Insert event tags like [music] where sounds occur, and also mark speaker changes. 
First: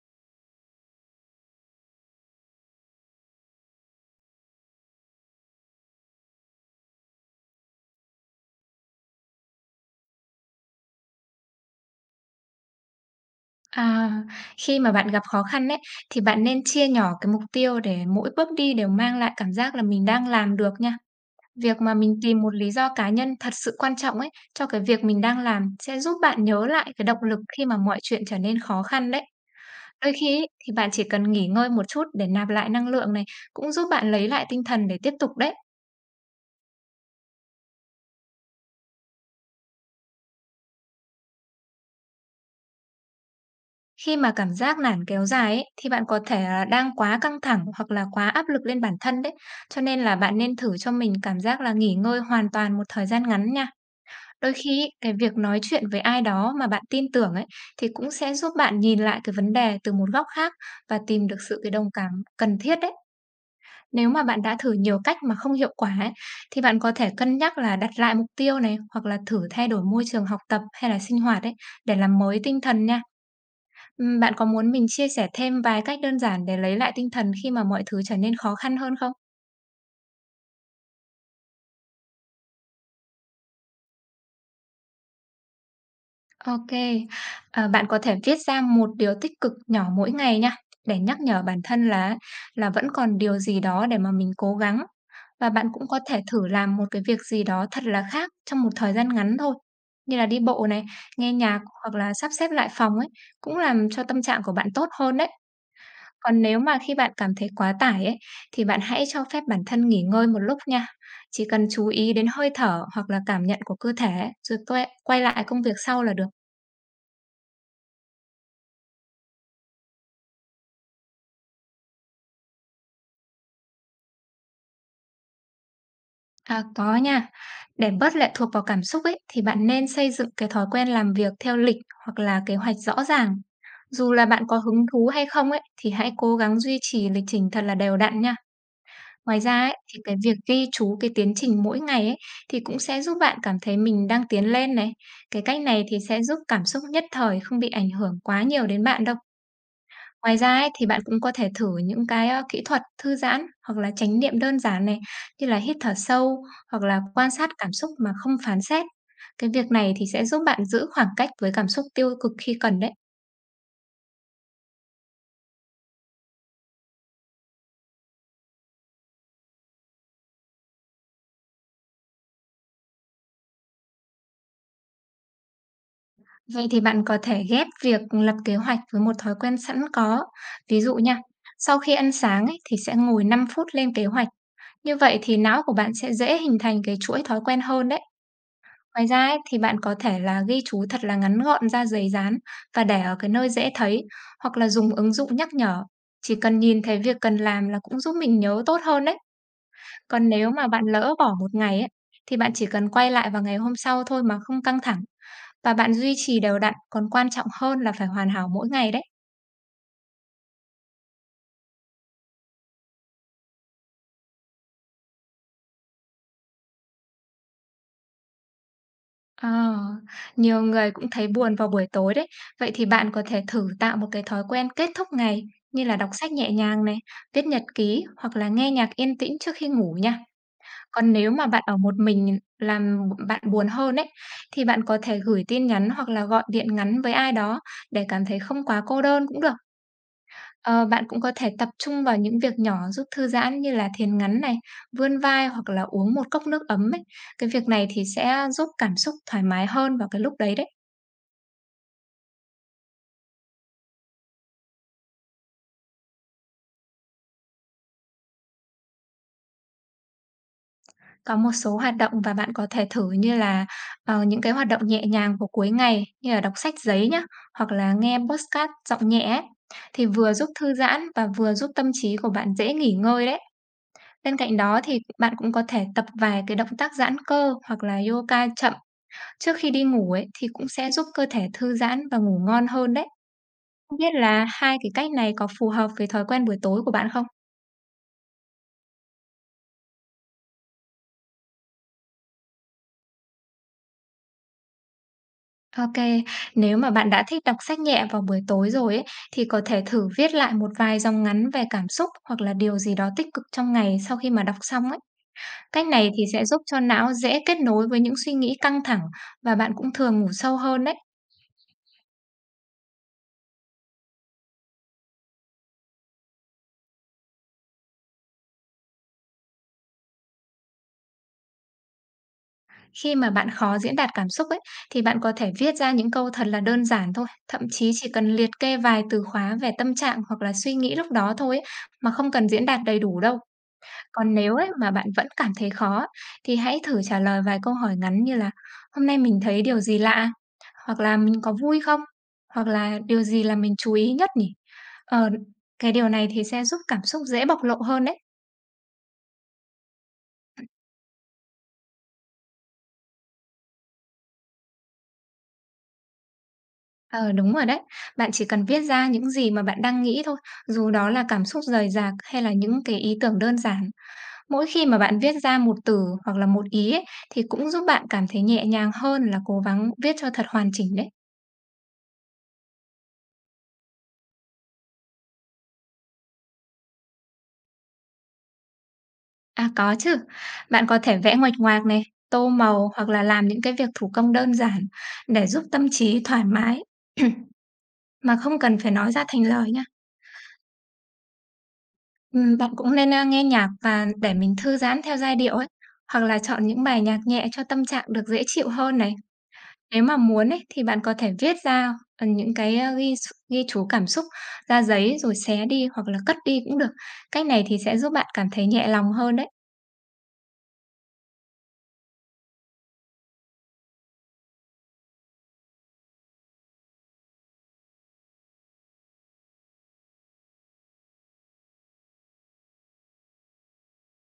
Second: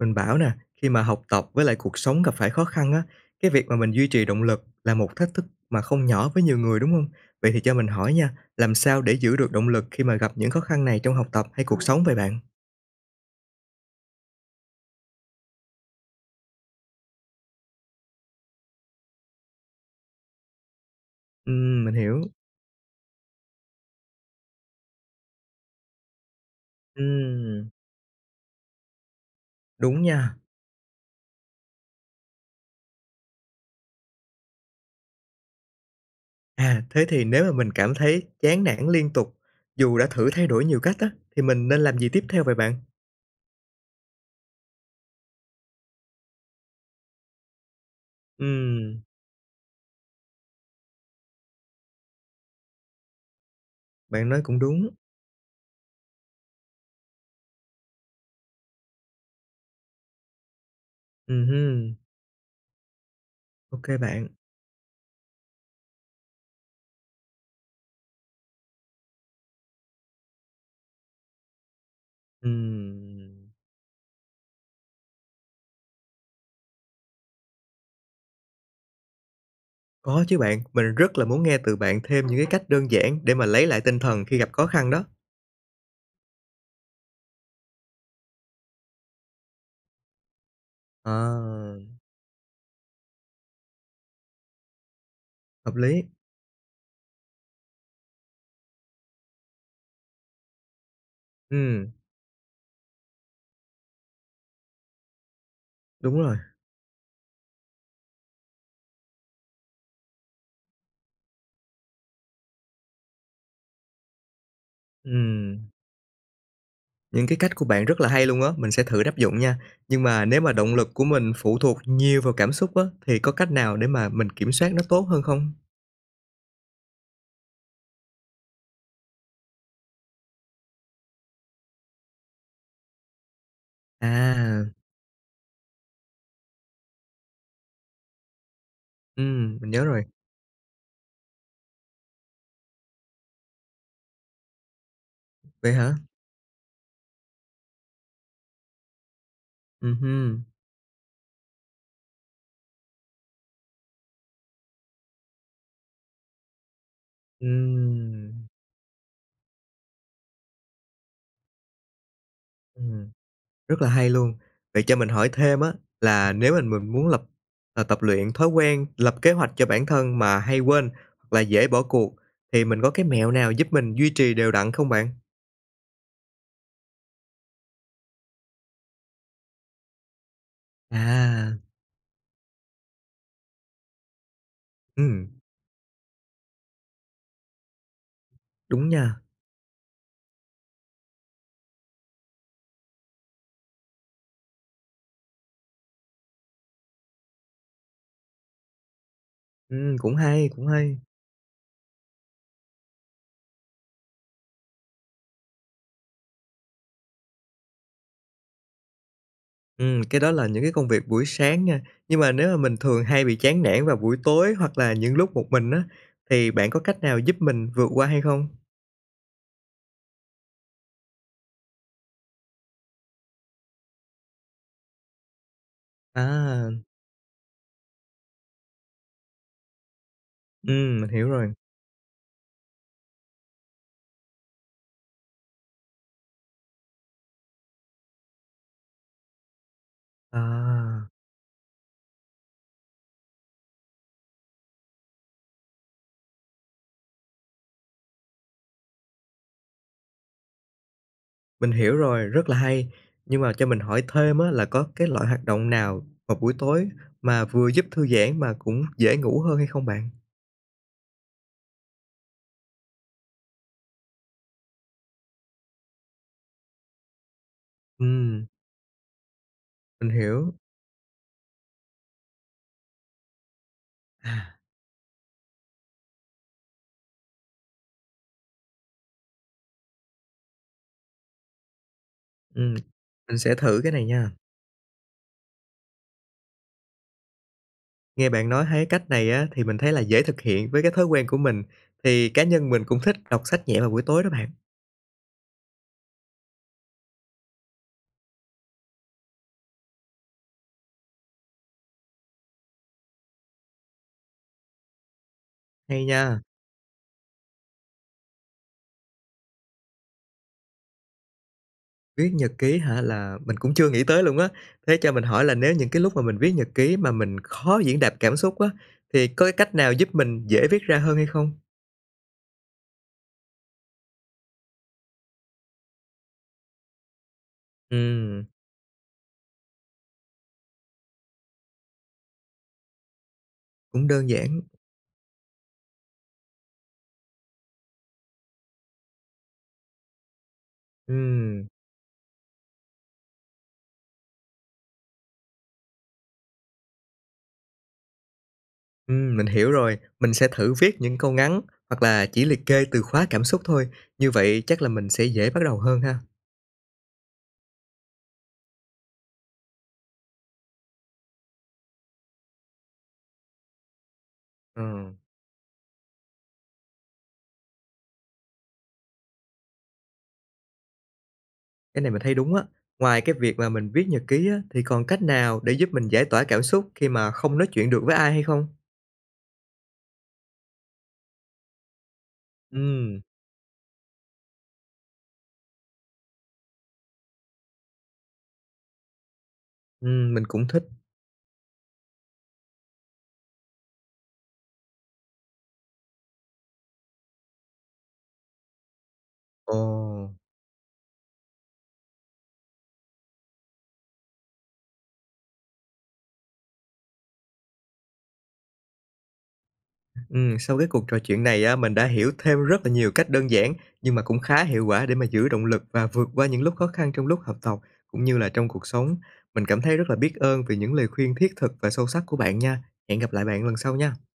Speaker 1: Mình bảo nè, khi mà học tập với lại cuộc sống gặp phải khó khăn á, cái việc mà mình duy trì động lực là một thách thức mà không nhỏ với nhiều người, đúng không? Vậy thì cho mình hỏi nha, làm sao để giữ được động lực khi mà gặp những khó khăn này trong học tập hay cuộc sống vậy bạn?
Speaker 2: À, khi mà bạn gặp khó khăn ấy, thì bạn nên chia nhỏ cái mục tiêu để mỗi bước đi đều mang lại cảm giác là mình đang làm được nha. Việc
Speaker 1: Mình
Speaker 2: mà mình
Speaker 1: hiểu.
Speaker 2: tìm một lý do cá nhân thật sự quan trọng ấy cho cái việc mình đang làm sẽ giúp bạn nhớ lại cái động lực khi
Speaker 1: Ừm,
Speaker 2: mà mọi chuyện trở nên khó khăn đấy.
Speaker 1: đúng
Speaker 2: Đôi
Speaker 1: nha.
Speaker 2: khi ấy, thì bạn chỉ cần nghỉ ngơi một chút để nạp lại năng lượng này cũng giúp bạn lấy lại tinh thần để tiếp tục đấy.
Speaker 1: À, thế thì nếu mà mình cảm thấy chán nản liên tục, dù đã thử thay đổi nhiều cách á, thì mình nên làm gì tiếp theo vậy bạn?
Speaker 2: Khi mà cảm giác nản kéo dài ấy, thì bạn có thể là đang quá căng thẳng hoặc là quá áp lực lên bản
Speaker 1: Ừm,
Speaker 2: thân đấy. Cho nên là bạn nên thử cho mình cảm giác là nghỉ ngơi hoàn toàn một thời gian ngắn nha.
Speaker 1: bạn nói
Speaker 2: Đôi
Speaker 1: cũng
Speaker 2: khi
Speaker 1: đúng.
Speaker 2: ấy, cái việc nói chuyện với ai đó mà bạn tin tưởng ấy thì cũng sẽ giúp bạn nhìn lại cái vấn đề từ một góc khác và tìm được sự cái đồng
Speaker 1: Hưm,
Speaker 2: cảm cần thiết đấy.
Speaker 1: ok
Speaker 2: Nếu mà
Speaker 1: bạn.
Speaker 2: bạn đã thử nhiều cách mà không hiệu quả ấy, thì bạn có thể cân nhắc là đặt lại mục tiêu này hoặc là thử thay đổi môi trường học tập hay là sinh hoạt ấy để làm mới tinh thần nha.
Speaker 1: Ừm.
Speaker 2: Bạn có muốn mình chia sẻ thêm vài cách đơn giản để lấy lại tinh thần khi mà mọi thứ trở nên khó khăn hơn không?
Speaker 1: Có chứ bạn, mình rất là muốn nghe từ bạn thêm những cái cách đơn giản để mà lấy lại tinh thần khi gặp khó khăn đó.
Speaker 2: Ok, kê. Bạn có thể viết ra một điều tích cực nhỏ mỗi ngày nha, để nhắc nhở bản
Speaker 1: À,
Speaker 2: thân là vẫn còn điều gì đó để mà mình cố gắng. Và bạn
Speaker 1: hợp
Speaker 2: cũng có
Speaker 1: lý.
Speaker 2: thể thử làm một cái việc gì đó thật là khác trong một thời gian ngắn thôi, như là đi bộ này, nghe nhạc
Speaker 1: Ừm,
Speaker 2: hoặc là sắp xếp lại phòng ấy, cũng làm cho tâm trạng của bạn tốt hơn đấy.
Speaker 1: đúng rồi.
Speaker 2: Còn nếu mà khi bạn cảm thấy quá tải ấy, thì bạn hãy cho phép bản thân nghỉ ngơi một lúc nha. Chỉ cần chú ý đến hơi thở hoặc là cảm nhận của cơ thể ấy, rồi tuệ quay lại công
Speaker 1: Ừm,
Speaker 2: việc sau là được.
Speaker 1: những cái cách của bạn rất là hay luôn á, mình sẽ thử áp dụng nha. Nhưng mà nếu mà động lực của mình phụ thuộc nhiều vào cảm xúc á, thì có cách nào để mà mình kiểm soát nó tốt hơn không?
Speaker 2: À, có nha. Để bớt lệ thuộc vào cảm xúc ấy, thì bạn nên xây dựng cái thói quen làm việc theo lịch hoặc là kế hoạch rõ ràng. Dù là bạn có
Speaker 1: À,
Speaker 2: hứng thú hay không ấy, thì hãy cố gắng duy trì lịch trình thật là đều đặn nha. Ngoài ra
Speaker 1: mình
Speaker 2: ấy,
Speaker 1: nhớ
Speaker 2: thì
Speaker 1: rồi.
Speaker 2: cái việc ghi chú cái tiến trình mỗi ngày ấy, thì cũng sẽ giúp bạn cảm thấy mình đang tiến lên này. Cái cách
Speaker 1: Vậy
Speaker 2: này
Speaker 1: hả?
Speaker 2: thì sẽ giúp cảm xúc nhất thời không bị ảnh hưởng quá nhiều đến bạn đâu. Ngoài
Speaker 1: Hưm,
Speaker 2: ra ấy, thì bạn cũng có thể thử những cái kỹ thuật thư giãn hoặc là chánh niệm đơn giản này, như là hít thở sâu hoặc là quan sát cảm xúc mà không
Speaker 1: ừm,
Speaker 2: phán xét. Cái việc này thì sẽ giúp bạn giữ khoảng cách với cảm xúc tiêu cực khi cần đấy.
Speaker 1: ừm. Rất là hay luôn. Vậy cho mình hỏi thêm á, là nếu mình muốn lập tập luyện thói quen, lập kế hoạch cho bản thân mà hay quên hoặc là dễ bỏ cuộc thì mình có cái mẹo nào giúp mình duy trì đều đặn không bạn?
Speaker 2: Vậy thì bạn có thể ghép việc lập kế hoạch với một thói quen sẵn có. Ví dụ nha,
Speaker 1: À,
Speaker 2: sau khi ăn sáng ấy, thì sẽ ngồi 5 phút lên kế hoạch. Như vậy
Speaker 1: ừm,
Speaker 2: thì não của bạn sẽ dễ hình thành cái chuỗi thói quen hơn đấy.
Speaker 1: đúng
Speaker 2: Ngoài ra
Speaker 1: nha.
Speaker 2: ấy, thì bạn có thể là ghi chú thật là ngắn gọn ra giấy dán và để ở cái nơi dễ thấy hoặc là dùng ứng dụng nhắc nhở. Chỉ cần nhìn thấy việc cần làm là cũng giúp mình nhớ tốt hơn đấy.
Speaker 1: Cũng
Speaker 2: Còn
Speaker 1: hay,
Speaker 2: nếu
Speaker 1: cũng
Speaker 2: mà bạn
Speaker 1: hay.
Speaker 2: lỡ bỏ một ngày ấy, thì bạn chỉ cần quay lại vào ngày hôm sau thôi mà không căng thẳng. Và bạn duy trì đều đặn còn quan trọng hơn là phải hoàn hảo mỗi ngày đấy.
Speaker 1: Ừ, cái đó là những cái công việc buổi sáng nha. Nhưng mà nếu mà mình thường hay bị chán nản vào buổi tối hoặc là những lúc một mình á, thì bạn có cách nào giúp mình vượt qua hay không?
Speaker 2: Ờ, Nhiều người cũng thấy buồn vào buổi tối đấy. Vậy thì bạn có thể thử tạo một cái thói quen kết thúc ngày như là đọc sách nhẹ
Speaker 1: À,
Speaker 2: nhàng này, viết nhật ký hoặc là nghe nhạc yên tĩnh trước khi ngủ nha.
Speaker 1: mình
Speaker 2: Còn
Speaker 1: hiểu
Speaker 2: nếu mà
Speaker 1: rồi.
Speaker 2: bạn ở một mình làm bạn buồn hơn ấy, thì bạn có thể gửi tin nhắn hoặc là gọi điện ngắn với ai đó để cảm thấy không quá cô đơn cũng được. Ờ, Bạn
Speaker 1: À.
Speaker 2: cũng có thể tập trung vào những việc nhỏ giúp thư giãn như là thiền ngắn này, vươn vai hoặc là uống một cốc nước ấm ấy. Cái việc này thì sẽ giúp cảm xúc thoải mái hơn vào cái lúc đấy đấy.
Speaker 1: Mình hiểu rồi, rất là hay. Nhưng mà cho mình hỏi thêm á là có cái loại hoạt động nào vào buổi tối mà vừa giúp thư giãn mà cũng dễ ngủ hơn hay không bạn?
Speaker 2: Có một số hoạt động và bạn có thể thử như là những cái hoạt động nhẹ nhàng vào cuối ngày như là đọc sách giấy nhá, hoặc là nghe
Speaker 1: Ừm,
Speaker 2: podcast giọng nhẹ ấy. Thì
Speaker 1: mình
Speaker 2: vừa giúp
Speaker 1: hiểu.
Speaker 2: thư giãn và vừa giúp tâm trí của bạn dễ nghỉ ngơi đấy.
Speaker 1: À,
Speaker 2: Bên cạnh đó thì bạn cũng có thể tập vài cái động tác giãn cơ hoặc là yoga chậm trước khi đi ngủ ấy, thì cũng sẽ giúp cơ thể thư giãn và ngủ ngon
Speaker 1: ừm,
Speaker 2: hơn đấy.
Speaker 1: mình sẽ thử cái
Speaker 2: Không
Speaker 1: này
Speaker 2: biết
Speaker 1: nha.
Speaker 2: là hai cái cách này có phù hợp với thói quen buổi tối của bạn không?
Speaker 1: Nghe bạn nói thấy cách này á thì mình thấy là dễ thực hiện với cái thói quen của mình. Thì cá nhân mình cũng thích đọc sách nhẹ vào buổi tối đó bạn.
Speaker 2: OK, nếu mà bạn đã thích đọc sách nhẹ vào buổi tối rồi ấy, thì có thể thử viết lại một vài dòng ngắn về cảm xúc hoặc là điều gì đó tích cực trong ngày sau khi mà đọc xong ấy. Cách
Speaker 1: Hay
Speaker 2: này thì
Speaker 1: nha.
Speaker 2: sẽ giúp cho não dễ kết nối với những suy nghĩ căng thẳng và bạn cũng thường ngủ sâu hơn đấy.
Speaker 1: Viết nhật ký hả là mình cũng chưa nghĩ tới luôn á. Thế cho mình hỏi là nếu những cái lúc mà mình viết nhật ký mà mình khó diễn đạt cảm xúc á thì có cái cách nào giúp mình dễ viết ra hơn hay không?
Speaker 2: Khi mà bạn khó diễn đạt cảm xúc ấy, thì bạn có thể viết ra những câu thật là đơn giản thôi, thậm chí chỉ cần
Speaker 1: Ừm,
Speaker 2: liệt kê vài từ khóa về tâm trạng hoặc là suy nghĩ lúc đó thôi ấy, mà không cần diễn đạt đầy đủ đâu.
Speaker 1: cũng đơn
Speaker 2: Còn nếu
Speaker 1: giản.
Speaker 2: ấy, mà bạn vẫn cảm thấy khó á, thì hãy thử trả lời vài câu hỏi ngắn như là hôm nay mình thấy điều gì lạ, hoặc là mình có
Speaker 1: Ừm,
Speaker 2: vui không, hoặc là điều gì là mình chú ý nhất nhỉ. Ờ, cái điều này thì sẽ giúp cảm xúc dễ bộc lộ hơn đấy.
Speaker 1: mình hiểu rồi. Mình sẽ thử viết những câu ngắn hoặc là chỉ liệt kê từ khóa cảm xúc thôi, như vậy chắc là mình sẽ dễ bắt đầu hơn ha.
Speaker 2: Ờ, đúng rồi đấy. Bạn chỉ cần viết ra những gì mà bạn đang nghĩ thôi, dù đó là cảm xúc rời rạc hay là những cái ý tưởng đơn giản. Mỗi
Speaker 1: Ờ,
Speaker 2: khi mà bạn viết ra một từ hoặc là một ý ấy, thì cũng giúp bạn cảm thấy nhẹ nhàng hơn là cố gắng viết cho thật hoàn chỉnh đấy.
Speaker 1: cái này mình thấy đúng á. Ngoài cái việc mà mình viết nhật ký á, thì còn cách nào để giúp mình giải tỏa cảm xúc khi mà không nói chuyện được với ai hay không?
Speaker 2: À, có chứ. Bạn có thể vẽ nguệch ngoạc này, tô màu hoặc
Speaker 1: Ừm,
Speaker 2: là làm những cái việc thủ công đơn giản để giúp tâm trí thoải mái [clears throat] mà không cần phải nói ra thành lời nhá.
Speaker 1: mình cũng thích.
Speaker 2: Bạn cũng nên, nghe nhạc và để mình thư giãn theo giai điệu ấy, hoặc là chọn những bài nhạc nhẹ cho tâm trạng được dễ chịu hơn này.
Speaker 1: Ồ.
Speaker 2: Nếu mà muốn ấy, thì bạn có thể viết ra, những cái, a, ghi x ghi chú cảm xúc ra giấy rồi xé đi hoặc là cất đi cũng được. Cách này thì sẽ giúp bạn cảm thấy nhẹ lòng hơn đấy.
Speaker 1: Sau cái cuộc trò chuyện này á, mình đã hiểu thêm rất là nhiều cách đơn giản nhưng mà cũng khá hiệu quả để mà giữ động lực và vượt qua những lúc khó khăn trong lúc học tập cũng như là trong cuộc sống. Mình cảm thấy rất là biết ơn vì những lời khuyên thiết thực và sâu sắc của bạn nha. Hẹn gặp lại bạn lần sau nha.